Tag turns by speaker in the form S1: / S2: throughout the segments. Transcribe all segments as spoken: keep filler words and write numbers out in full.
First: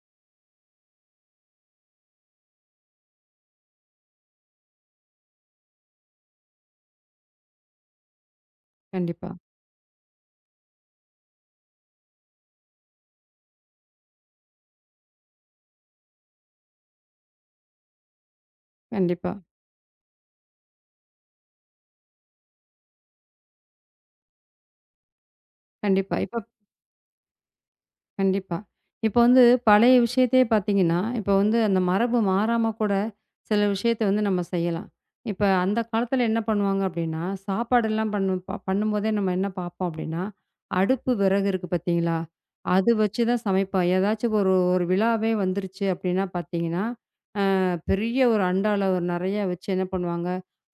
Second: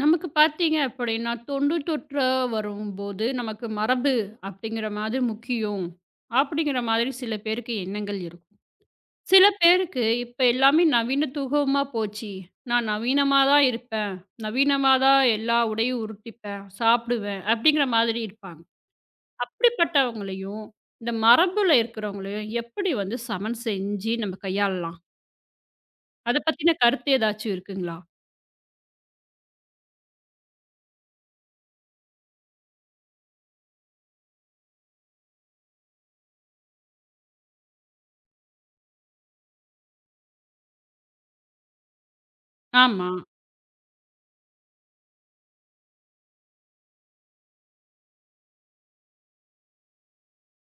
S1: நமக்குப் பார்த்தீங்க அப்பிடின்னா தொண்டு தொற்றா வரும்போது நமக்கு மரபு அப்பிடிங்கிற மாதிரி முக்கியம். அப்பிடிங்கிற மாதிரி சில பேருக்கு எண்ணங்கள் இருக்கும்.
S2: கண்டிப்பா.
S1: சில பேருக்கு இப்ப எல்லாமே நவீன்துகமா போச்சி. நான் நவீனமாதான் இருப்பேன். நவீனமாதான் எல்லா உடையும் உருட்டிப்பேன், சாப்பிடுவேன் அப்பிடிங்கிற மாதிரி இருப்பாங்க.
S2: கண்டிப்பா.
S1: அப்படிப்பட்டவங்களையும் இந்த மரபுல இருக்கிறவங்களையும் எப்பிடி வந்து சமன் செஞ்சு நம்ம கையாளலாம்?
S2: கண்டிப்பா இப்ப
S1: அதப் பத்தின கருத்து ஏதாச்சு இருக்குங்களா?
S2: கண்டிப்பா. இப்ப வந்து பழைய விஷயத்தையே பாத்தீங்கன்னா, இப்ப வந்து அந்த மரபு மாறாம கூட சில விஷயத்த வந்து நம்ம செய்யலாம். இப்ப அந்தக் காலத்துல என்ன பண்ணுவாங்க அப்பிடின்னா, சாப்பாடு எல்லாம் பண்ணும் ப பண்ணும்போதே நம்ம என்ன பார்ப்போம் அப்பிடின்னா, அடுப்பு விறகு இருக்கு பார்த்தீங்களா! அது
S1: ஆமா.
S2: வச்சுதான் சமைப்போம். ஏதாச்சு ஒரு ஒரு விழாவே வந்துருச்சு அப்பிடின்னா பாத்தீங்கன்னா, ஆ பெரிய ஒரு அண்டால அ ஒரு நிறைய வச்சு என்ன பண்ணுவாங்க,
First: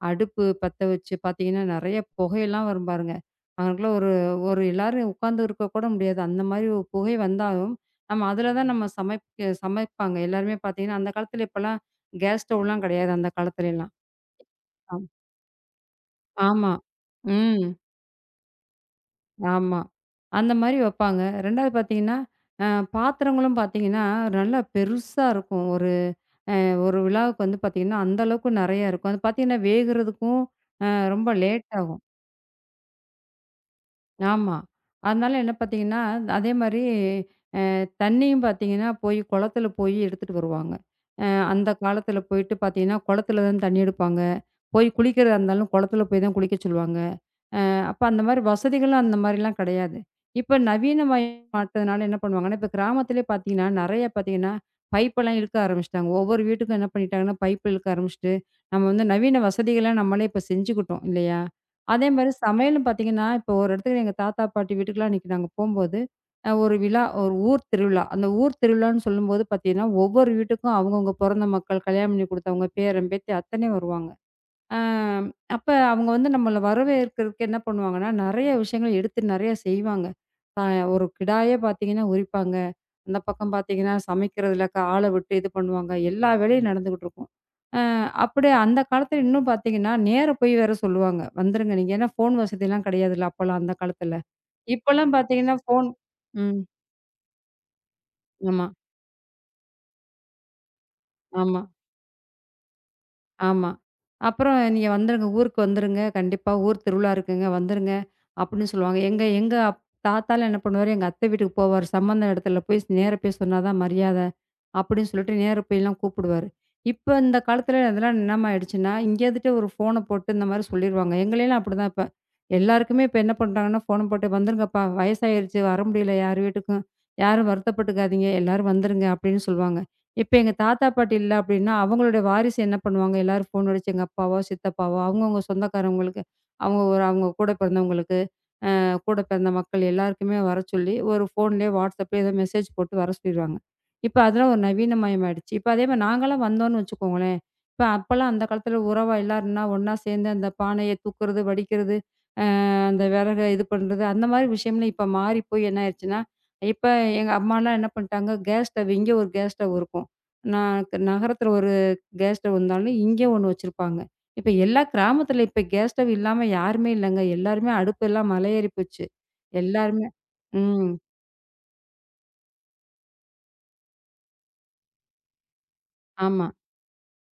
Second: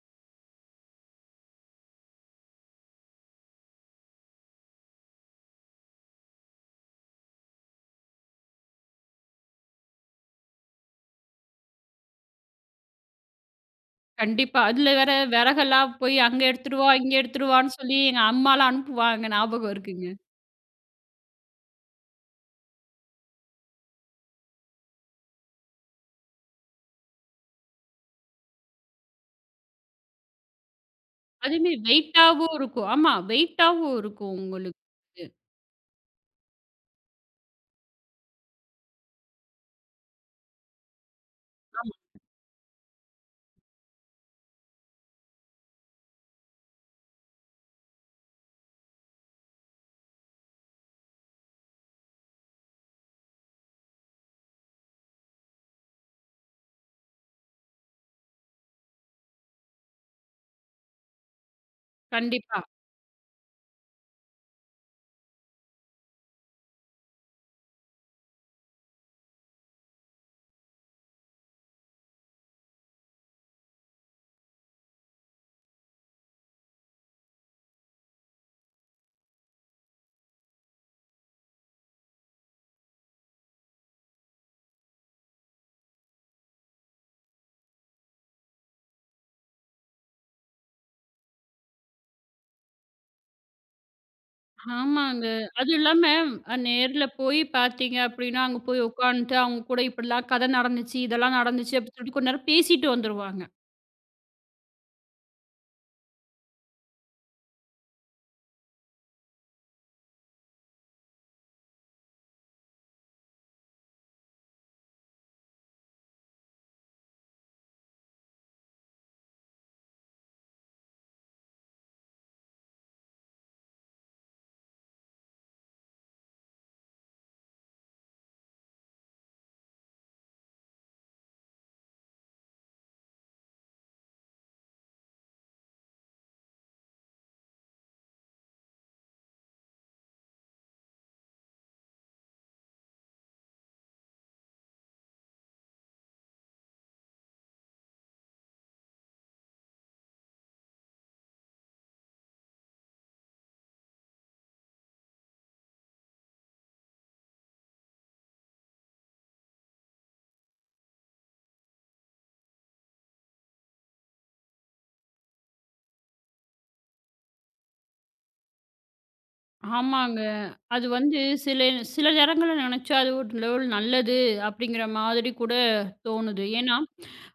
S2: அடுப்பு பத்த வச்சு பாத்தீங்கன்னா, நறைய புகை எல்லாம் வரும் பாருங்க. அகனக்குள்ள ஒரு ஒரு எல்லாரும் உட்கார்ந்து இருக்க கூட முடியாது. அந்த மாரி ஒரு புகை வந்தாலும், நம்ம அதுல தான் நம்ம சமைப்பு சமைப்பாங்க. எல்லாருமே பாத்தீங்கன்னா, அந்தக் காலத்துல இப்பல்லாம் கேஸ் ஸ்டவ்லாம் கிடையாது அந்தக் காலத்துல எல்லாம்
S1: கண்டிப்பா. அதுல
S2: ஆமா.
S1: வேற விறகெல்லாம் போய் அங்க
S2: ஆமா.
S1: எடுத்துட்டு வா! இங்க
S2: ம்.
S1: எடுத்துட்டுவான்னு சொல்லி எங்க அம்மாலாம் அனுப்புவாங்க ஞாபகம்
S2: ஆமா.
S1: இருக்குங்க.
S2: அந்த மாரி வப்பாங்க. ரெண்டாவது பாத்தீங்கன்னா, ஆ பாத்திரங்களும் பாத்தீங்கன்னா, நல்லா பெருசா இருக்கும். ஒரு, அ ஒரு விழாவுக்கு வந்து பார்த்தீங்கன்னா, அந்த அளவுக்கு நறைய இருக்கும். அது பாத்தீங்கன்னா வேகுறதுக்கும் அ ரொம்ப லேட்
S1: அதுமே
S2: ஆகும்.
S1: வெயிட்டாவும் இருக்கும். ஆமா வெயிட்டாவும் இருக்கும்
S2: ஆமா.
S1: உங்களுக்கு.
S2: அதனால என்ன பாத்தீங்கன்னா, அதே மாரி அ தண்ணீயும் பாத்தீங்கன்னா, போய் குளத்துல போயி எடுத்துட்டு வருவாங்க. அ அந்தக்
S1: ஆமா.
S2: காலத்துல போயிட்டு பாத்தீங்கன்னா, குளத்துல தான் தண்ணீ எடுப்பாங்க. போய் குளிக்கிறதா இருந்தாலும் குளத்துல போய்தான் குளிக்கச் சொல்லுவாங்க. ஆ அப்ப அந்தமாரி வசதிகள் அந்தமாரிலாம் கிடையாது. இப்ப நவீனமயம் [unintelligible] என்ன பண்ணுவாங்கன்னா, இப்ப கிராமத்திலேயே பார்த்தீங்கன்னா, நறைய பாத்தீங்கன்னா, பைப்லாம் இழுக்க ஆரம்பிச்சிட்டாங்க. ஒவ்வொரு வீட்டுக்கும் என்ன பண்ணிட்டாங்கன்னா, பைப் இழுக்க ஆரம்பிச்சிட்டு, நம்ம வந்து நவீன வசதியெல்லாம் நம்மளே இப்ப செஞ்சுக்கிட்டோம் இல்லயா! அதேமாரி
S1: கண்டிப்பா.
S2: சமையலும் பார்த்தீங்கன்னா இப்ப ஒரு இடத்துல எங்க தாத்தா, பாட்டி வீட்டுக்கு எல்லாம் அன்னைக்கி நாங்க போம்போது, அ ஒரு விழா, ஒரு ஊர் திருவிழா. அந்த ஊர் திருவிழான்னு சொல்லும்போது பாத்தீங்கன்னா, ஒவ்வொரு வீட்டுக்கும் அவுங்க, அவுங்க பொறந்த மக்கள், கல்யாணம் பண்ணி குடுத்தவுங்க, பேரன், பேத்தி அத்தனையும் வருவாங்க. ஆ அப்ப அவுங்க வந்து நம்மள வரவேற்கிறதுக்கு என்ன பண்ணுவாங்கன்னா, நறைய விஷயங்கள் எடுத்து நறைய செய்வாங்க. பா அ ஒரு கிடாய்யே பார்த்தீங்கன்னா உரிப்பாங்க. அந்தப் பக்கம் பார்த்தீங்கன்னா சமைக்கிறதுல ஆள விட்டு இது பண்ணுவாங்க. எல்லா வேலையும் நடந்துட்டு இருக்கும். ஆ அப்பிடியே அந்தக் காலத்துல இன்னும் பாத்தீங்கன்னா, நேரா போயி வேற சொல்லுவாங்க. "வந்திருங்க" நீங்க, ஏன்னா ஃபோன் வசதி எல்லாம் கிடையாதுல்ல அப்பல்லாம் அந்தக் காலத்துல. இப்ப எல்லாம்
S1: ஆமாங்க.
S2: பாத்தீங்கன்னா
S1: அது
S2: ஃபோன்
S1: இல்லாம அ
S2: ம்.
S1: நேர்ல போய் பார்த்தீங்க அப்பிடின்னா அங்க
S2: ஆமா.
S1: போய் உட்கான்ட்டு அவுங்க கூட இப்பிடிலாம் கதை நடந்துச்சு, இதெல்லாம்
S2: ஆமா.
S1: நடந்துச்சு அப்பிடின்னு கொஞ்ச நேரம் பேசிட்டு வந்துருவாங்க.
S2: ஆமா. அப்புறம் "நீங்க வந்துருங்க, ஊருக்கு வந்துருங்க, கண்டிப்பா ஊர் திருவிழா இருக்குங்க வந்துருங்க" அப்பிடின்னு சொல்லுவாங்க. எங்க, எங்க தாத்தாலாம் என்ன பண்ணுவாரு, எங்க அத்த வீட்டுக்கு போவாரு. சம்பந்த இடத்துல போயி நேரா போயி சொன்னாதான் மரியாதை அப்பிடின்னு சொல்லிட்டு நேரா போயி எல்லாம் கூப்பிடுவாரு. இப்ப இந்தக் காலத்துல இதெல்லாம் என்னமா ஆயிடுச்சுன்னா, இங்க இருந்துட்டு ஒரு ஃபோன போட்டு, இந்த மாரி சொல்லிருவாங்க. எங்களை எல்லாம் அப்பிடித்தான் இப்ப. எல்லாருக்குமே இப்ப என்ன பண்றாங்கன்னா, ஃபோன போட்டு "வந்துருங்கப்பா! வயசாயிருச்சு, வர முடியல யார் வீட்டுக்கும், யாரும் வருத்தப்பட்டுக்காதீங்க, எல்லாரும் வந்துருங்க" அப்பிடின்னு சொல்லுவாங்க. இப்ப எங்க தாத்தா, பாட்டி இல்ல அப்பிடின்னா, அவுங்களுடைய வாரிசு என்ன பண்ணுவாங்க, எல்லாரும் ஃபோன் அடிச்சு, எங்க அப்பாவோ! சித்தப்பாவோ! அவுங்கவுங்க சொந்தக்காரங்களுக்கு, அவுங்க, ஒரு அவுங்க கூடப் பிறந்தவங்களுக்கு, ஆ கூடப் பிறந்த மக்கள் எல்லாருக்குமே வரச்சொல்லி ஒரு ஃபோன்லயே WhatsApp-லயோ ஏதோ மெஜேஸ் போட்டு வரச் சொல்லிருவாங்க. இப்ப அதெல்லாம் ஒரு நவீனமயம் ஆயிடுச்சு. இப்ப அதே மாரி நாங்க எல்லாம் வந்தோம்ன்னு வச்சுக்கோங்களேன், அப்ப எல்லாம் அந்தக் காலத்துல உறவு எல்லாருன்னா ஒன்னா சேர்ந்து அந்தப் பானைய தூக்குறது, வடிகிறது, ஆ அந்த விறகு இது பண்றது அந்த மாரி விஷயம்லாம் இப்ப மாறிப்போய் என்ன ஆயிடுச்சுன்னா, இப்ப எங்க அம்மா எல்லாம் என்ன பண்ணிட்டாங்க, கேஸ் ஸ்டவ் இங்க ஒரு கேஸ் ஸ்டவ் இருக்கும். ந நகரத்துல ஒரு கேஸ் ஸ்டவ் இருந்தாலும் இங்க ஒன்னு வச்சிருப்பாங்க. இப்ப எல்லா கிராமத்துல இப்ப கேஸ் ஸ்டவ் இல்லாம யாருமே இல்லேங்க. எல்லாருமே அடுப்பு எல்லாம் மலை ஏறிப்போச்சு. எல்லாருமே!
S1: ஆமாங்க. அது
S2: ம்.
S1: வந்து சில சில நேரங்கள்ல நினைச்சா அது ஒரு லெவல் நல்லது அப்பிடிங்கிற மாதிரி கூடத் தோணுது.
S2: ஆமா.
S1: ஏன்னா,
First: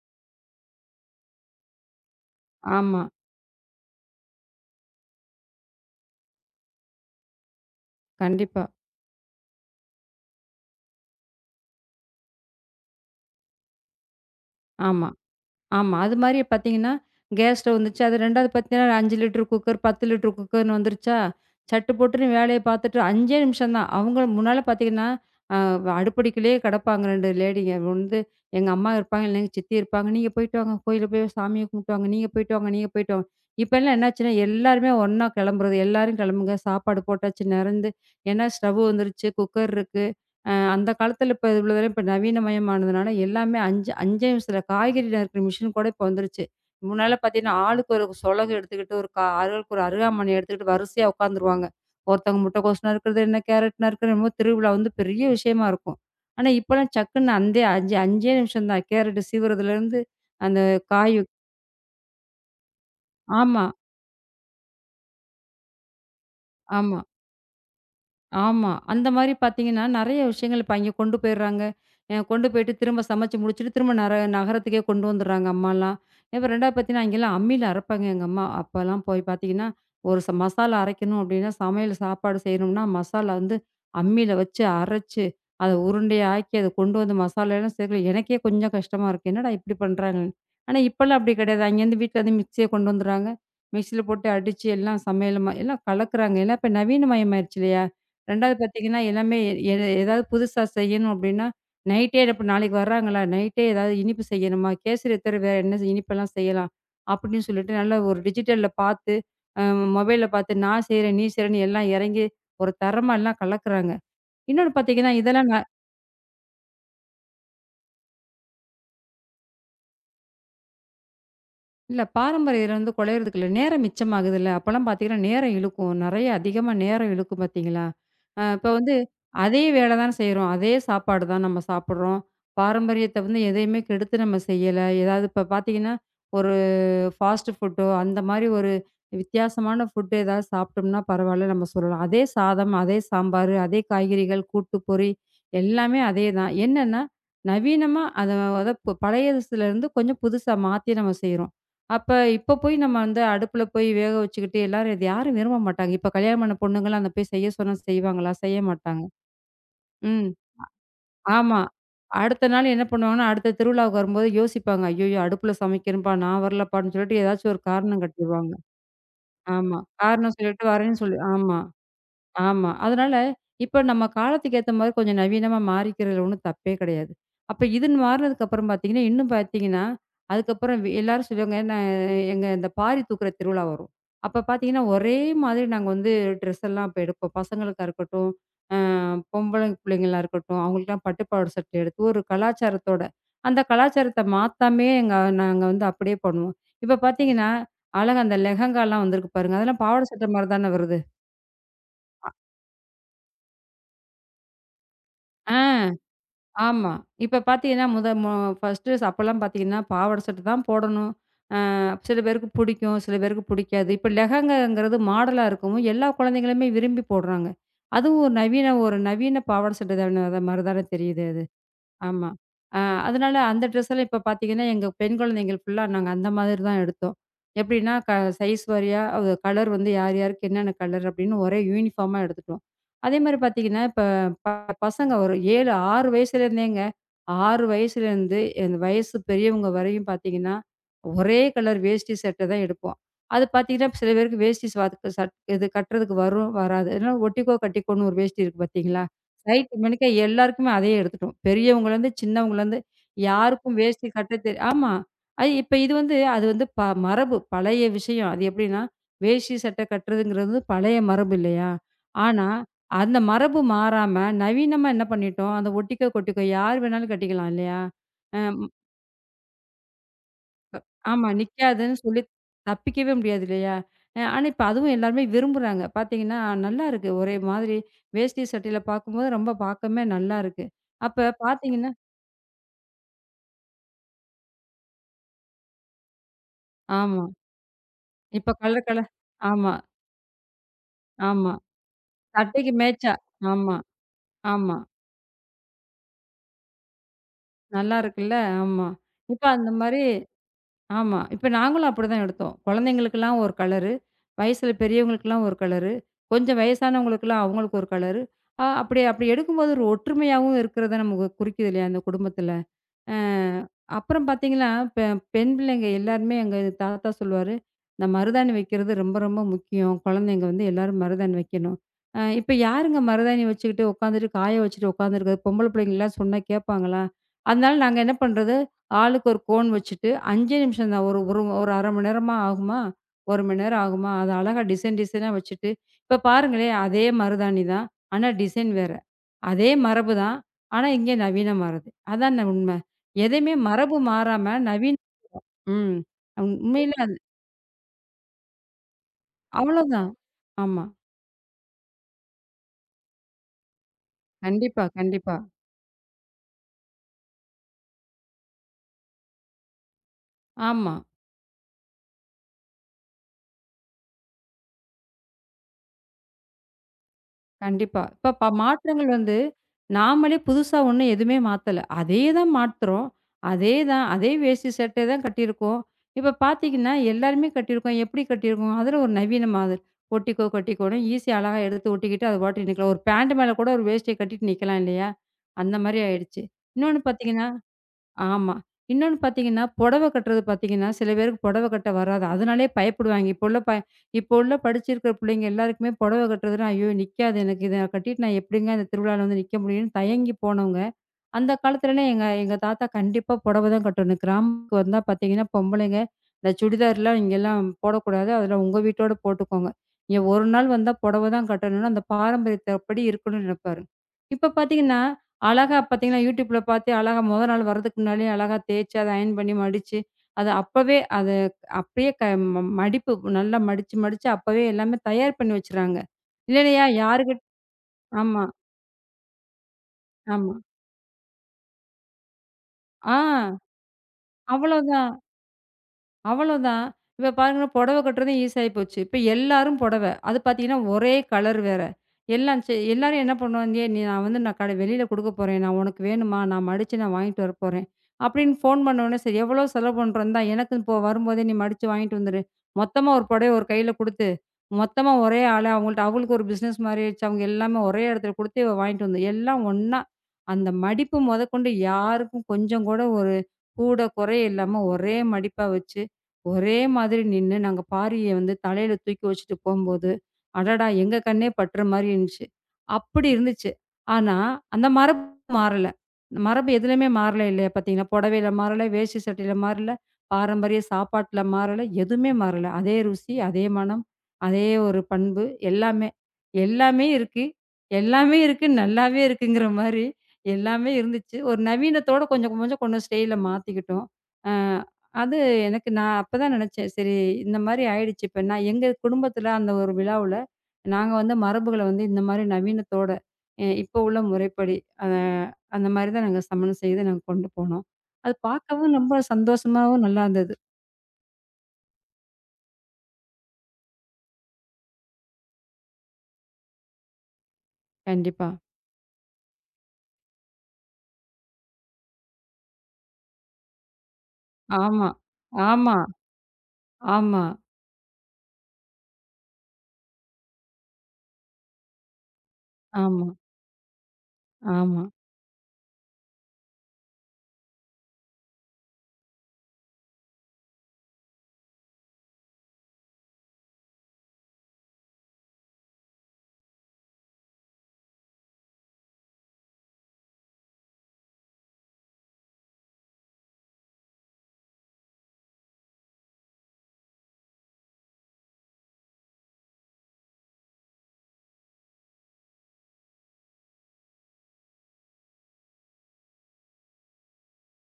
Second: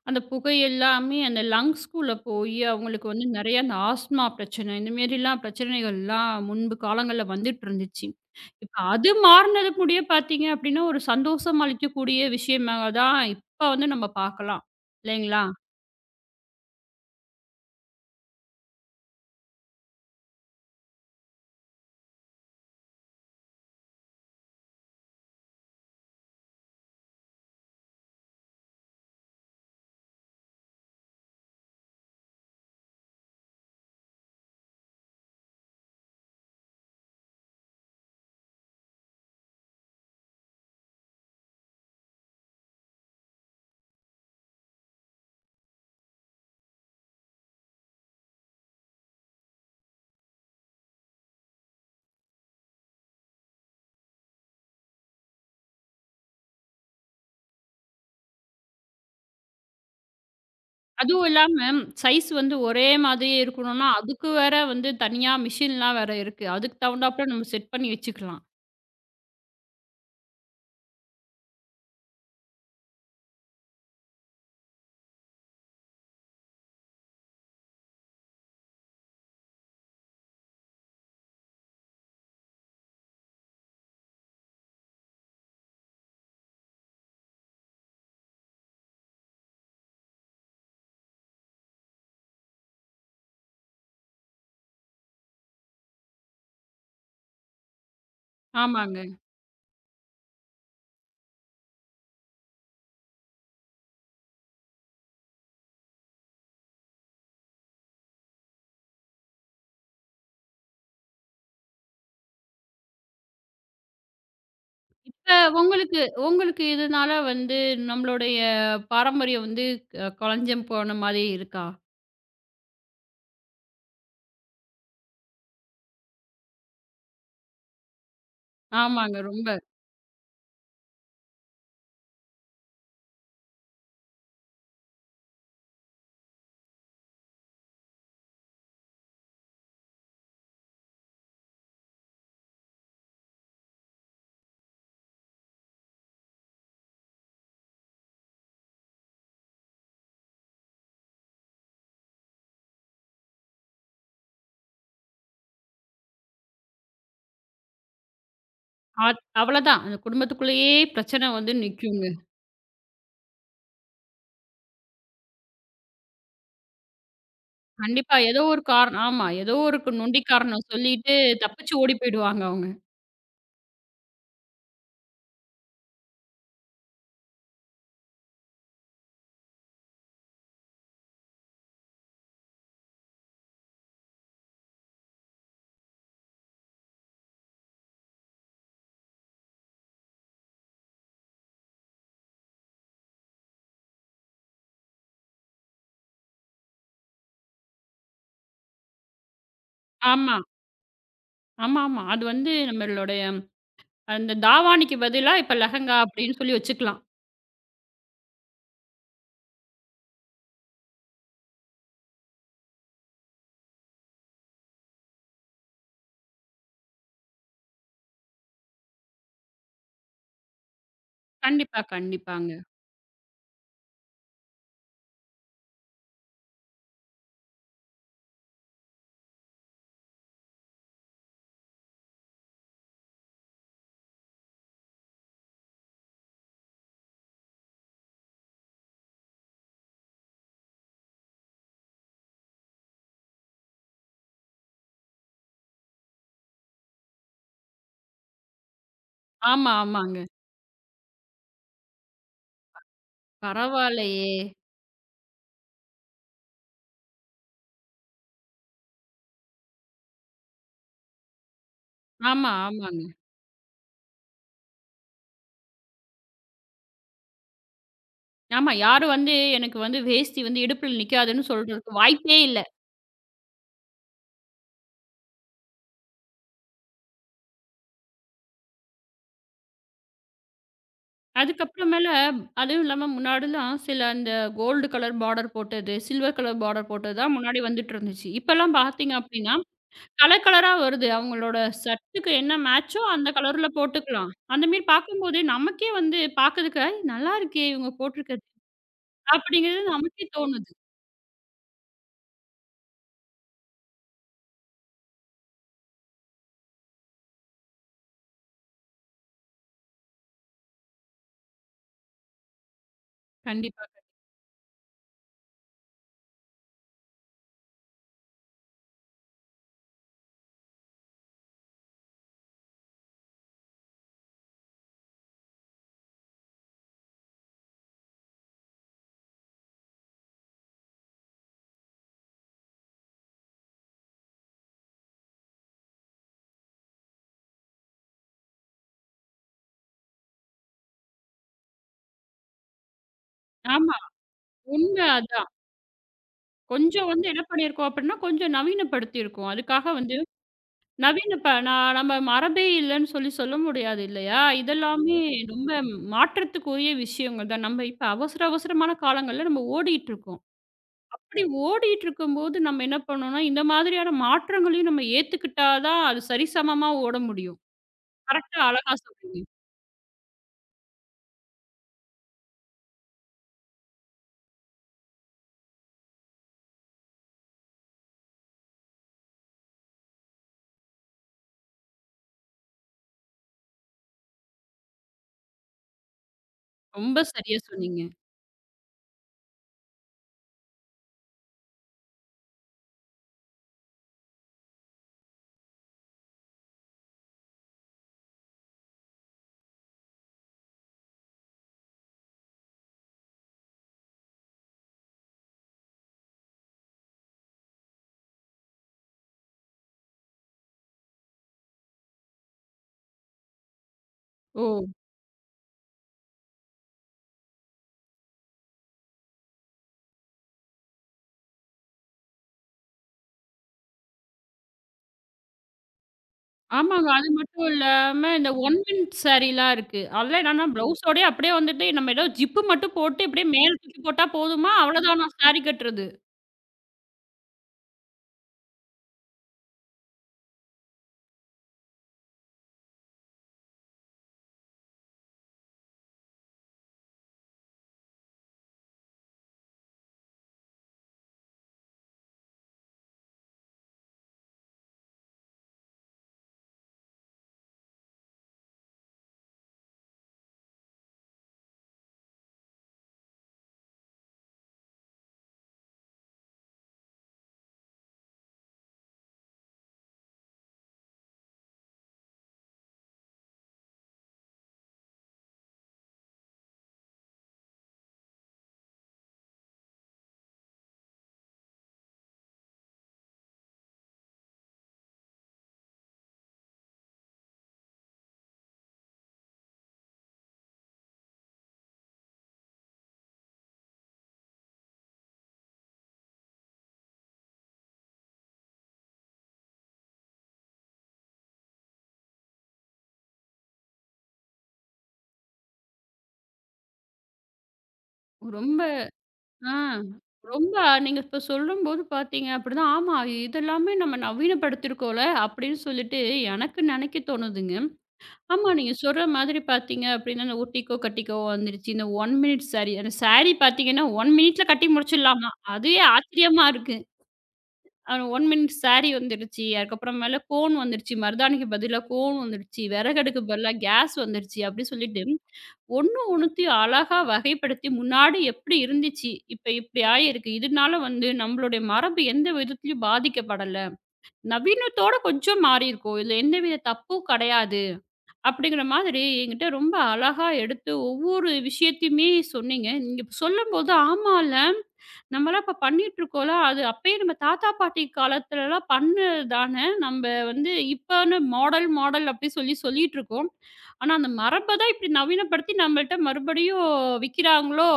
S1: அந்தப் புகை எல்லாமே அந்த லங்ஸ்க்குள்ள போய் அவுங்களுக்கு
S2: ஆமா.
S1: வந்து நிறைய அந்த ஆஸ்துமா பிரச்சனை இந்தமாரிலாம் பிரச்சனைகள் எல்லாம் முன்பு காலங்கள்ல வந்துட்டு இருந்துச்சு.
S2: கண்டிப்பா.
S1: இப்ப அது மாறினது கூடயே பார்த்தீங்க அப்பிடின்னா ஒரு சந்தோஷம் அளிக்கும் கூடிய விஷயம் தான் அதான் இப்ப வந்து நம்ம பார்க்கலாம்.
S2: ஆமா.
S1: இல்லேங்களா!
S2: ஆமா அதுமாரியே பாத்தீங்கன்னா கேஸ் ஸ்டவ் வந்துச்சு. அது ரெண்டாவது பார்த்தீங்கன்னா, அஞ்சு லிட்டர் குக்கர், பத்து லிட்டர் குக்கர்ன்னு வந்துருச்சா, சட்டுபுட்டுன்னு வேலையப் பார்த்துட்டு, அஞ்சே நிமிஷம் தான். அவுங்க முன்னால பாத்தீங்கன்னா, அ வ அடுப்பிடிக்குள்ளே கிடப்பாங்க ரெண்டு லேடிங்க வந்து, "எங்க அம்மா இருப்பாங்க, இல்லன்னா எங்க சித்தி இருப்பாங்க, நீங்க போயிட்டு வாங்க, கோயிலுக்குப் போய் சாமிய கும்பிட்டு வாங்க, நீங்க போயிட்டு வாங்க, நீங்க போயிட்டு வாங்க". இப்ப எல்லாம் என்ன ஆச்சுன்னா, எல்லாருமே ஒன்னா கிளம்புறது. எல்லாரும் கிளம்புங்க, சாப்பாடு போட்டாச்சு, நிறந்து ஏன்னா ஸ்டவ் வந்துருச்சு, குக்கர் இருக்கு. அ அந்தக் காலத்துல இப்ப இவ்ளோ தூரம் இப்ப நவீனமயம் ஆனதுனால எல்லாமே அஞ்சு, அஞ்சே நிமிஷத்துல, காய்கறி நறுக்குற மெஷின் கூட இப்ப வந்துருச்சு. முன்னால பார்த்தீங்கன்னா, ஆளுக்கு ஒரு சொலகு எடுத்துக்கிட்டு, ஒரு கா ஆளுக்கு ஒரு அருகாமனைய எடுத்துக்கிட்டு வரிசையா உட்கார்ந்துருவாங்க. ஒருத்தங்க முட்டக்கோஸ் நறுக்குறது என்ன, கேரட் நறுக்குறதுன்னு என்னமோ திருவிழா வந்து பெரிய விஷயமா இருக்கும். ஆனா இப்ப எல்லாம் சக்குன்னு, அந்தே அஞ்சே, அஞ்சே நிமிஷம் தான். கேரட் சீவுறதுல இருந்து அந்த காய்
S1: அதுவும் இல்லாம சைஸ் வந்து ஒரே மாதிரியே
S2: ஆமா.
S1: இருக்கணுன்னா, அதுக்கு வேற வந்து தனியா மெஷின்லாம் வேற இருக்கு. அதுக்குத்
S2: ஆமா.
S1: தகுந்தாப்புல நம்ம செட் பண்ணி வச்சுக்கலாம்.
S2: ஆமா, அந்த மாரி பார்த்தீங்கன்னா, நறைய விஷயங்கள் இப்ப அங்க கொண்டு போயிர்றாங்க. அ கொண்டு போயிட்டு திரும்பச் சமைச்சு முடிச்சுட்டு திரும்ப நரக நகரத்துக்கே கொண்டு வந்துர்றாங்க அம்மாலாம். இப்ப ரெண்டாவது பார்த்தீங்கன்னா, அங்க எல்லாம் அம்மியில அரைப்பாங்க எங்க அம்மா. அப்ப எல்லாம் போய்ப் பாத்தீங்கன்னா, ஒரு ச மசாலா அரைக்கணும் அப்பிடின்னா, சமையல் சாப்பாடு செய்யணும்ன்னா, மசாலா வந்து அம்மியில வச்சு அரைச்சு அத உருண்டையாக்கி அத கொண்டு வந்து மசாலாலாம் சேர்க்கயில எனக்கே கொஞ்சம் கஷ்டமா இருக்கும். என்னடா! இப்பிடி பண்றாங்கன்னு. ஆனா இப்ப எல்லாம் அப்பிடி கிடையாது. அங்க இருந்து வீட்டில அதே மிக்ஸிய கொண்டு வந்துர்றாங்க. மிக்ஸில போட்டு அடிச்சு எல்லாம் சமையலம் எல்லாம் கலக்குறாங்க. ஏன்னா இப்ப நவீனமயம் ஆயிடுச்சு இல்லயா! ரெண்டாவது பாத்தீங்கன்னா,
S1: ஆமாங்க.
S2: எல்லாமே எ எதாவது புதுசா செய்யணும் அப்பிடின்னா, நைட்டே இப்ப நாளைக்கு வர்றாங்களா, நைட்டே எதாவது இனிப்பு செய்யணுமா, கேசரிய தவிர வேற என்ன இனிப்பு எல்லாம் செய்யலாம் அப்பிடின்னு சொல்லிட்டு நல்ல ஒரு டிஜிட்டல்ல பார்த்து, அம் மொபைல்ல பார்த்து நான் செய்றேன், நீ செய்றேன்னு எல்லாம் இறங்கி ஒரு தரமா எல்லாம் கலக்குறாங்க. இன்னொன்னு பார்த்தீங்கன்னா
S1: இப்ப
S2: இதெல்லாம் நான்
S1: உங்களுக்கு உங்களுக்கு இதனால வந்து நம்மளுடைய பாரம்பரியம் வந்து கொழஞ்சம் போனமாரி இருக்கா?
S2: இல்ல. பாரம்பரியம் [unintelligible] கொழையிறதுக்கு இல்ல. நேரம் மிச்சமாகுது இல்ல. அப்பலாம் பாத்தீங்கன்னா நேரம் இழுக்கும். நிறைய அதிகமா நேரம் இழுக்கும் பார்த்தீங்களா! ஆ இப்ப வந்து
S1: ஆமாங்க ரொம்ப.
S2: அதே வேலை தான செய்றோம். அதே சாப்பாடு தான் நம்ம சாப்புட்றோம். பாரம்பரியத்தை வந்து எதையுமே கெடுத்து நம்ம செய்யல. ஏதாவது இப்ப பாத்தீங்கன்னா, ஒரு ஃபாஸ்ட் ஃபுட்டோ அந்த மாரி ஒரு வித்தியாசமான ஃபுட் எதாவது சாப்பிட்டம்னா பரவாயில்லன்னு நம்ம சொல்லலாம். அதே சாதம், அதே சாம்பாரு, அதே காய்கறிகள், கூட்டு, பொரி எல்லாமே அதே தான். என்னன்னா நவீனமா அத, அத இப்ப பழையஸ்துல இருந்து கொஞ்சம் புதுசா மாத்தி நாம செய்யுறோம். அப்ப, இப்ப போய் நம்ம வந்து அடுப்புல போய் வேக வச்சிக்கிட்டு எல்லாரும் இத யாரும் விரும்ப மாட்டாங்க. இப்ப கல்யாணம் ஆன பொண்ணுங்கலாம் அங்க போய் செய்யச் சொன்னா செய்வாங்களா! செய்யமாட்டாங்க.
S1: ஆத் அவ்வளவுதான். அந்தக்
S2: ம்
S1: குடும்பத்துக்குள்ளேயே பிரச்சனை
S2: அ
S1: வந்து
S2: ஆமா.
S1: நிக்குங்க.
S2: அடுத்த நாள் என்ன பண்ணுவாங்கன்னா, அடுத்த திருவிழாவுக்கு வரும்போது யோசிப்பாங்க. ஐயய்யோ! அடுப்புல சமைக்கிறன்பா நான் வரலப்பான்னு சொல்லிட்டு ஏதாச்சு ஒரு காரணம்
S1: கண்டிப்பா. ஏதோ
S2: காட்டிருவாங்க.
S1: ஒரு காரண ஆமா ஏதோ ஒரு
S2: ஆமா.
S1: நொண்டி
S2: காரணம் சொல்லிட்டு
S1: காரணம்
S2: வரேன்னு
S1: சொல்லிட்டு
S2: சொல்லி ஆமா,
S1: தப்பிச்சு ஓடிப் போயிடுவாங்க அவுங்க.
S2: ஆமா. அதனால இப்ப நம்ம காலத்துக்கு ஏத்தமாரி கொஞ்சம் நவீனமா மாறிக்கிறதுல ஒன்னும் தப்பே கிடையாது. அப்ப இதுன்னு மாறினதுக்கு அப்புறம் பாத்தீங்கன்னா, இன்னும் பாத்தீங்கன்னா, அதுக்கப்புறம் வ் எல்லாரும் சொல்லுவாங்க, நா ஏங்க இந்த பாரி தூக்குற திருவிழா வரும். அப்ப பாத்தீங்கன்னா, ஒரே மாதிரி நாங்க வந்து ட்ரெஸ் எல்லாம் இப்ப எடுப்போம். பசங்களுக்கு இருக்கட்டும், ஆ, பொம்பள புள்ளைங்களுக்கு எல்லாம் இருக்கட்டும், அவுங்களுக்கு எல்லாம் பட்டுப் பாவாடை சட்டை எடுத்து, ஒரு கலாச்சாரத்தோட, அந்த கலாச்சாரத்த மாத்தாமயே எங்க நாங்க வந்து அப்பிடியே பண்ணுவோம். இப்ப பாத்தீங்கன்னா, அழகா அந்த லெஹங்காலாம் வந்திருக்கு பாருங்க. அதெல்லாம் பாவாடை சட்டை
S1: ஆமா.
S2: மாரிதான வருது.
S1: ஆமாமா, அது வந்து நம்முடைய அந்த தாவாணிக்கு பதிலாக இப்போ
S2: ஆ
S1: லெஹங்கா அப்படின்னு சொல்லி
S2: ஆமா.
S1: வச்சுக்கலாம்.
S2: இப்போ பார்த்தீங்கன்னா, மொத மு ஃபஸ்ட்டு அப்போ எல்லாம் பார்த்தீங்கன்னா, பாவாடை சட்டை தான் போடவேண்டும். அ சில பேருக்குப் பிடிக்கும், சில பேருக்குப் பிடிக்காது. இப்ப லெஹங்கா என்கிறது மாடல் ஆக இருக்கவும் எல்லா குழந்தைகளுமே விரும்பிப் போடுகிறார்கள். அதுவும் ஒரு நவீன ஒரு நவீன பாவாடை சட்டை தானே, அது மாதிரி தானே தெரியுது அது.
S1: கண்டிப்பா,
S2: ஆமா.
S1: கண்டிப்பாங்க.
S2: அ அதனால அந்த ட்ரெஸ் எல்லாம் இப்போ பார்த்தீங்கன்னா, எங்க பெண் குழந்தைகள் ஃபுல்லா நாங்கள் அந்த மாதிரி தான் எடுத்தோம். எப்படின்னா, க சைஸ் வாரியாக, அது color வந்து யார் யாருக்கு என்னென்ன color அப்படின்னு ஒரே யூனிபார்ம் ஆக எடுத்துட்டோம். அதே மாதிரி பார்த்தீங்கன்னா, இப்போ ப-பசங்க ஒரு ஏழு, ஆறு வயசுல இருந்தேங்க ஆறு வயதிலிருந்து இந்த வயசு பெரியவங்க வரையும் பார்த்தீங்கன்னா, ஒரே color வேஷ்டி சட்டை தான் எடுப்போம். அது பார்த்தீங்கன்னா, சில பேருக்கு வேஷ்டி க சட் இது கட்டுகிறதற்கு வரும், வராது. அதனால் ஒட்டிக்கோ கட்டிக்கோன்னு ஒரு வேஷ்டி இருக்கு பார்த்தீங்களா? சைஸ்
S1: ஆமா,
S2: மேனிக்கா
S1: ஆமாங்க.
S2: எல்லாருக்குமே அதையே எடுத்துட்டோம். பெரியவர்களிலிருந்து, சின்னவர்களிருந்து யாருக்கும் வேஷ்டி
S1: பரவாயில்லையே.
S2: கட்ட தெ ஆமா, அது இப்ப இது வந்து, அது வந்து ப மரபு, பழைய விஷயம். அது எப்படியென்றால், வேஷ்டி சட்டை கட்டுகிறது என்கிறது பழைய மரபு இல்லையா? ஆனா
S1: ஆமா, ஆமாங்க.
S2: அந்த மரபு மாறாமல் நவீனமாக என்ன பண்ணிட்டோம்? அந்த ஒட்டிக்கோ கட்டிக்கோ யார் வேண்டுமானாலும் கட்டிக்கலாம் இல்லையா? அ ம்.
S1: ஆமா யாரு வந்து எனக்கு வந்து வேஷ்டி வந்து இடுப்புல
S2: ஆமா
S1: நிற்காது என்று
S2: நிற்காது என்று
S1: சொல்லுகிறதற்கு
S2: சொல்லி
S1: வாய்ப்பே இல்லை.
S2: தப்பிக்கவே முடியாது இல்லையா? ஆனால் இப்போ அதுவும் எல்லாருமே விரும்புகிறார்கள். பார்த்தீங்கன்னா, நல்லாருக்கு! ஒரே மாதிரி வேஷ்டி சட்டையில பார்க்கும் போது ரொம்ப பார்க்கவே நல்லாயிருக்கு. அப்போ
S1: அதுக்கு அப்புறம்
S2: பார்த்தீங்கன்னா
S1: மேலாக, அதுவும் இல்லாமல் முன்னாடியெல்லாம் சிலர் அந்த கோல்ட் கலர் பார்டர் போட்டது, சில்வர் கலர் பார்டர் போட்டது
S2: ஆமா.
S1: தான் முன்னாடி வந்துட்டு இருந்தது.
S2: இப்ப
S1: இப்போயெல்லாம் பார்த்தீங்க அப்டின்னா
S2: ஆமா.
S1: கலர் கலர் ஆக வருது.
S2: ஆமா.
S1: அவர்களோட சர்ட் க்கு என்ன
S2: சட்டைக்கு
S1: மேட்ச் ஓ
S2: மேட்ச் ஆக,
S1: அந்த கலர்ல
S2: ஆமா,
S1: போட்டுக்கொள்ளலாம். அந்த
S2: ஆமா.
S1: மாதிரி பார்க்கும்போது நமக்கே வந்து பார்க்கிறதற்கு, ஆ நல்லாயிருக்கே இவர்கள்
S2: நல்லாருக்குல்ல,
S1: போட்டிருக்க
S2: ஆமா. இப்போ அந்த
S1: அப்டிங்கறது
S2: மாதிரி
S1: நமக்கே தோணுது.
S2: ஆமா. இப்போ நாங்களும் அப்படித்தான் எடுத்தோம். குழந்தைகளுக்கு எல்லாம் ஒரு color, வயதில் பெரியவர்களுக்கு எல்லாம் ஒரு கலர், கொஞ்சம் வயதானவர்களுக்கெல்லாம் அவர்களுக்கு ஒரு கலர், அ அப்படி, அப்படி எடுக்கும்போது ஒரு ஒற்றுமையாகவும் இருக்கிறதை நமக்கு குறிக்கிறது இல்லையா? அந்த குடும்பத்துல அ
S1: கண்டிப்பா.
S2: அப்புறம் பார்த்தீங்கன்னா பெ பெண் பிள்ளைகள் எல்லாருமே எங்கள் தாத்தா சொல்லுவாரு, இந்த மருதாணி வைக்கிறது ரொம்ப ரொம்ப முக்கியம், குழந்தைகள் வந்து எல்லாரும் மருதாணி வைக்கணும். அ இப்போ யாருங்க மருதாணி வச்சிக்கிட்டு உட்கார்ந்துகிட்டு, காய வைத்துவிட்டு உட்கார்ந்துக்கிட்டு இருக்கிறது? பொம்பளை பிள்ளைகளெல்லாம் சொன்னால் கேட்பார்களா? அதனால் நாங்கள் என்ன பண்ணுவது, ஆளுக்கு ஒரு கோன் வச்சிட்டு ஐந்து நிமிஷம் தான். ஒரு ஒரு அரை மணி நேரமா ஆகுமா? ஒரு மணி நேரம் ஆகுமா? அதை அழகா டிசைன் டிசைன் ஆக வைத்துவிட்டு, இப்போ பாருங்களேன், அதே மருதாணி தான். ஆனால் டிசைன் வேறு. அதே மரபுதான். ஆனால் இங்கு நவீனமாகுது. அதான் உண்மை! எதையுமே மரபு
S1: ஆமா.
S2: மாறாமல் நவீன
S1: உண்மை அதான்.
S2: ம் அம் உண்மையிலே...
S1: கொஞ்சம் வந்து என்ன பண்ணி இருக்கோம் அப்படின்னா, கொஞ்சம் நவீனப்படுத்தி இருக்கோம். அதுக்காக
S2: அவ்ளோதான்,
S1: வந்து
S2: ஆமா.
S1: நவீன இப்ப நா நம்ம மரபே இல்லையென்று சொல்லி சொல்ல முடியாது இல்லையா?
S2: கண்டிப்பா,
S1: இதெல்லாமே
S2: கண்டிப்பா.
S1: ரொம்ப மாற்றத்திற்குரிய விஷயங்கள் தான், நாம் இப்போ அவசர, அவசரமான காலங்களில் நம்ம ஓடிட்டு இருக்கோம்.
S2: ஆமா.
S1: அப்படி ஓடிக்கிட்டு இருக்கும்போது நாம் என்ன பண்ணணும்னா இந்த மாதிரியான மாற்றங்களையும் நாம் ஏற்றுக்கொண்டாள் தான் அது சரி சமமாக ஓட முடியும்.
S2: கண்டிப்பா. இப்ப ப
S1: கரெக்ட் ஆக அழகா
S2: மாற்றங்கள் வந்து
S1: சொன்னீங்க!
S2: நாமே புதுசாக ஒன்றும் எதையுமே மாற்றவில்லை. அதையேதான் மாத்துகிறோம். அதேதான், அதே வேஷ்டி சட்டையை தான் கட்டியிருக்கோம். இப்போ பார்த்தீங்கன்னா, எல்லாருமே கட்டிருக்கோம். எப்படி கட்டிருக்கோம்? அதில் ஒரு நவீன மாதிரி. ஒட்டிக்கோ கட்டிக்கோன்னு ஈஸி யாக அழகா எடுத்து ஒட்டிக்கிட்டு அது பாட்டுக்கு நிற்கலாம். ஒரு பேண்ட் மேலே கூட ஒரு வேஷ்டியை கட்டிட்டு நிற்கலாம் இல்லையா? அந்த மாதிரி ஆகிவிட்டது. இன்னொன்று
S1: ரொம்ப
S2: பார்த்தீங்கன்னா
S1: சரியா சொன்னீங்க.
S2: ஆமா. இன்னொன்று பார்த்தீங்கன்னா, புடவை கட்டுகிறது பார்த்தீங்கன்னா, சில பேருக்குப் புடவை கட்ட வராது. அதனாலயே பயப்படுவார்கள். இப்போ உள்ள ப இப்ப உள்ள படிச்சிருக்கற பிள்ளைகள் எல்லாருக்குமே புடவை கட்டுகிறது என்றால், ஐயோ நிற்காதே எனக்கு, இதை நான் கட்டிவிட்டு நான் எப்டிங்க இந்த திருவிழாவில் வந்து நிற்க முடியும்னு தயங்கி போனவர்கள், அந்தக் காலத்துல எல்லாம் எங்க எங்க தாத்தா கண்டிப்பா புடவைதான் கட்டணும் கிராமத்திற்கு வந்தால் பார்த்தீங்கன்னா, பொம்பளைங்க இந்த சுடிதார் லாம் இங்கு எல்லாம் போடக் கூடாது. அதெல்லாம் உங்கள் வீட்டோடு போட்டுக்கொள்ளுங்கள். இங்கு ஒரு நாள் வந்தால் புடவைதான் கட்ட வேண்டுமென்று அந்த பாரம்பரியத்தின்படி இருக்கவேண்டுமென்று நினைப்பார். இப்போ
S1: ஓ!
S2: பார்த்தீங்கன்னா அழகா பாத்தீங்கன்னா Youtubeல பார்த்தே அழகாக முதல் நாள் வருவதற்கு முன்னாலேயே அழகாக தேய்ச்சு, அதை அயன் பண்ணி, மடிச்சு அதை அப்பவே, அதை அப்படியே க மம் மடிப்பு நல்லா மடிச்சு, மடிச்சு அப்பவே எல்லாமே தயார் பண்ணி வைத்துவிடுகிறார்கள். இல்லன்னா யா
S1: ஆமாங்க அது
S2: யாறுகட்
S1: மட்டும் இல்லாம
S2: ஆமா.
S1: இந்த ஒன் மினிட் ஸேரி ல்லாம் இருக்கு. அதில்
S2: ஆமா.
S1: என்னன்னா பிலவுஸ் ஓடயே அப்படியே வந்துட்டு நாம் ஏதோ ஜிப் பு மட்டும்
S2: ஆ,
S1: போட்டு இப்படியே மேலே தூக்கிப் போட்டால் போதுமா
S2: அவ்ளோதான்.
S1: அவ்ளோதானா ஸேரி கட்டுகிறது.
S2: அவ்ளோதான். இப்ப பாருங்க, புடவை கட்டுகிறதும் ஈஸி ஆகிப் போச்சு. இப்போ எல்லாரும் புடவை. அது பார்த்தீங்கன்னா, ஒரே கலர் வேற! எல்லாம் செ எல்லாரும் என்ன பண்ணுவாந்யே, "நீ நான் வந்து நான் கட வெளியில் கொடுக்கப் போகிறேன் நான், உனக்கு வேண்டுமா? நான் மடிச்சு நான் வாங்கிட்டு வரப் போகிறேன்" அப்படின்னு ஃபோன் பண்ண உடனே, "சரி எவ்வளவு செலவு பண்ணுகிறோம்? இந்தா எனக்கும் போ வரும்போதே நீ மடிச்சு வாங்கிட்டு வந்துடு". மொத்தமாக ஒரு புடவையை ஒரு கையில் கொடுத்து, மொத்தமாக ஒரே ஆள அவர்களிடம், அவர்களுக்கு ஒரு பிசினஸ் மாதிரி ஆகிவிட்டது. அவர்கள் எல்லாருமே ஒரே இடத்தில் கொடுத்து இவ வாங்கிட்டு வந்து எல்லாம் ஒண்ணா, அந்த மடிப்பு முதற்கொண்டு யாருக்கும் கொஞ்சம் கூட ஒரு கூடக் குறையே இல்லாமல் ஒரே மடிப்பாக வச்சு, ஒரே மாதிரி நின்று நாங்கள் பாரியை வந்து தலையில் தூக்கி வைத்துவிட்டு போகும்போது, அடடா! எங்கள் கண்ணே படுகிற மாதிரி இருந்துச்சு! அப்படி இருந்துச்சு! ஆனால் அந்த மரபு மாறவில்லை. மரபு எதுலையுமே மாறவில்லை இல்லையா? பார்த்தீங்கன்னா, புடவையில் மாறவில்லை, வேஷ்டி சட்டையில் மாறவில்லை, பாரம்பரிய சாப்பாட்டுல மாறவில்லை, எதுவுமே மாறவில்லை. அதே ருசி, அதே மணம், அதே ஒரு பண்பு. எல்லாமே, எல்லாமே இருக்கு எல்லாமே இருக்கு, நல்லாவே இருக்குங்கிற மாதிரி எல்லாமே இருந்துச்சு. ஒரு நவீனத்தோட கொஞ்சம், கொஞ்சம், கொஞ்சம் ஸ்டைல் ல மாத்திக்கிட்டோம். அ அது எனக்கு நான் அப்போ தான் நினைத்தேன். சரி இந்த மாதிரி ஆகிவிட்டது. இப்போ நான் எங்கள் குடும்பத்தில் அந்த ஒரு விழாவில் நாங்கள் வந்து மரபுகளை வந்து இந்த மாதிரி நவீனத்தோட, அ இப்ப உள்ள முறைப்படி, அ அந்த மாதிரி தான் நாங்கள் சமையல் செய்து நாங்கள் கொண்டு போனோம். அது
S1: ரொம்ப.
S2: பார்க்கவும் ரொம்ப
S1: ஆ
S2: சந்தோஷமாகவும் நல்லாயிருந்தது.
S1: ரொம்ப அ நீங்கள் இப்போ சொல்லும்போது பார்த்தீங்க அப்படித்தான் ஆமா இதெல்லாமே நம்ம நவீனப்படுத்தியிருக்கோம் ல அப்படின்னு சொல்லிட்டு, எனக்கு நினைக்க தோணுதுங்க.
S2: கண்டிப்பா.
S1: ஆமா, நீங்க சொல்கிற மாதிரி பார்த்தீங்க அப்டின்னா இந்த ஒட்டிக்கோ, கட்டிக்கோ வந்துருச்சு. இந்த ஒன் மினிட் ஸேரி அந்த ஸேரி பார்த்தீங்கன்னா ஒன் மினிட் ல கட்டி
S2: ஆமா,
S1: முடிச்சிடலாமா,
S2: ஆமா,
S1: அதுவே ஆச்சரியமா இருக்கு.
S2: ஆமா.
S1: அந்த ஒன் மினிட் ஸேரி வந்துவிட்டது. அதுக்கு அப்புறம் மேலாக கோன் வந்துவிட்டது. மருதாணிக்கு பதிலாக கோன் வந்துவிட்டது.
S2: ஆமா.
S1: விறகடுக்கு பதிலாக கேஸ் வந்துவிட்டது. அப்படி
S2: ஆமா.
S1: சொல்லிட்டு, ஒண்ணு ஒண்ணுத்தையும் அழகாக வகைப்படுத்தி முன்னாடி எப்படி இருந்துச்சு, இப்போ இப்படி ஆகியிருக்கு, இதனால் வந்து நம்முடைய மரபு எந்த விதத்திலும் பாதிக்கப்படவில்லை. நவீனத்தோடே கொஞ்சம் மாறி இருக்கோம். இதில் எந்த வித தப்பும் கிடையாது. அப்படிங்கிற மாதிரி என்கிட்ட ரொம்ப அழகாக எடுத்து ஒவ்வொரு விஷயத்தையுமே சொன்னீங்க. நீங்கள் இப்போ சொல்லும்போது. ஆமா இல்ல, நாமெல்லாம் இப்போ பண்ணிட்டு இருக்கோம்ல! அது அப்படியே நம் தாத்தா, பாட்டி காலத்தில் எல்லாம் பண்ணதுதானே? நாம் வந்து இப்போ மாடல் மாடல் அப்படி சொல்லி சொல்லிக்கிட்டிருக்கோம். ஆனால் அந்த மரபை தான் இப்படி நவீனப்படுத்தி நம்மிடம் மறுபடியும் விற்கிறார்களோ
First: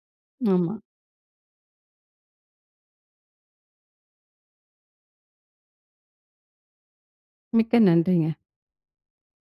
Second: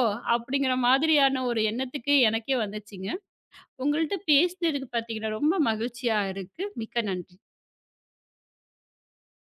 S2: ஆமா.
S1: அப்படிங்கிற மாதிரியான ஒரு எண்ணத்துக்கு எனக்கே வந்துருச்சுங்க. உங்களிடம் பேசினது பார்த்தீங்கன்னா ரொம்ப மகிழ்ச்சியாக இருக்கு. மிக்க நன்றி!
S2: மிக்க நன்றிங்க!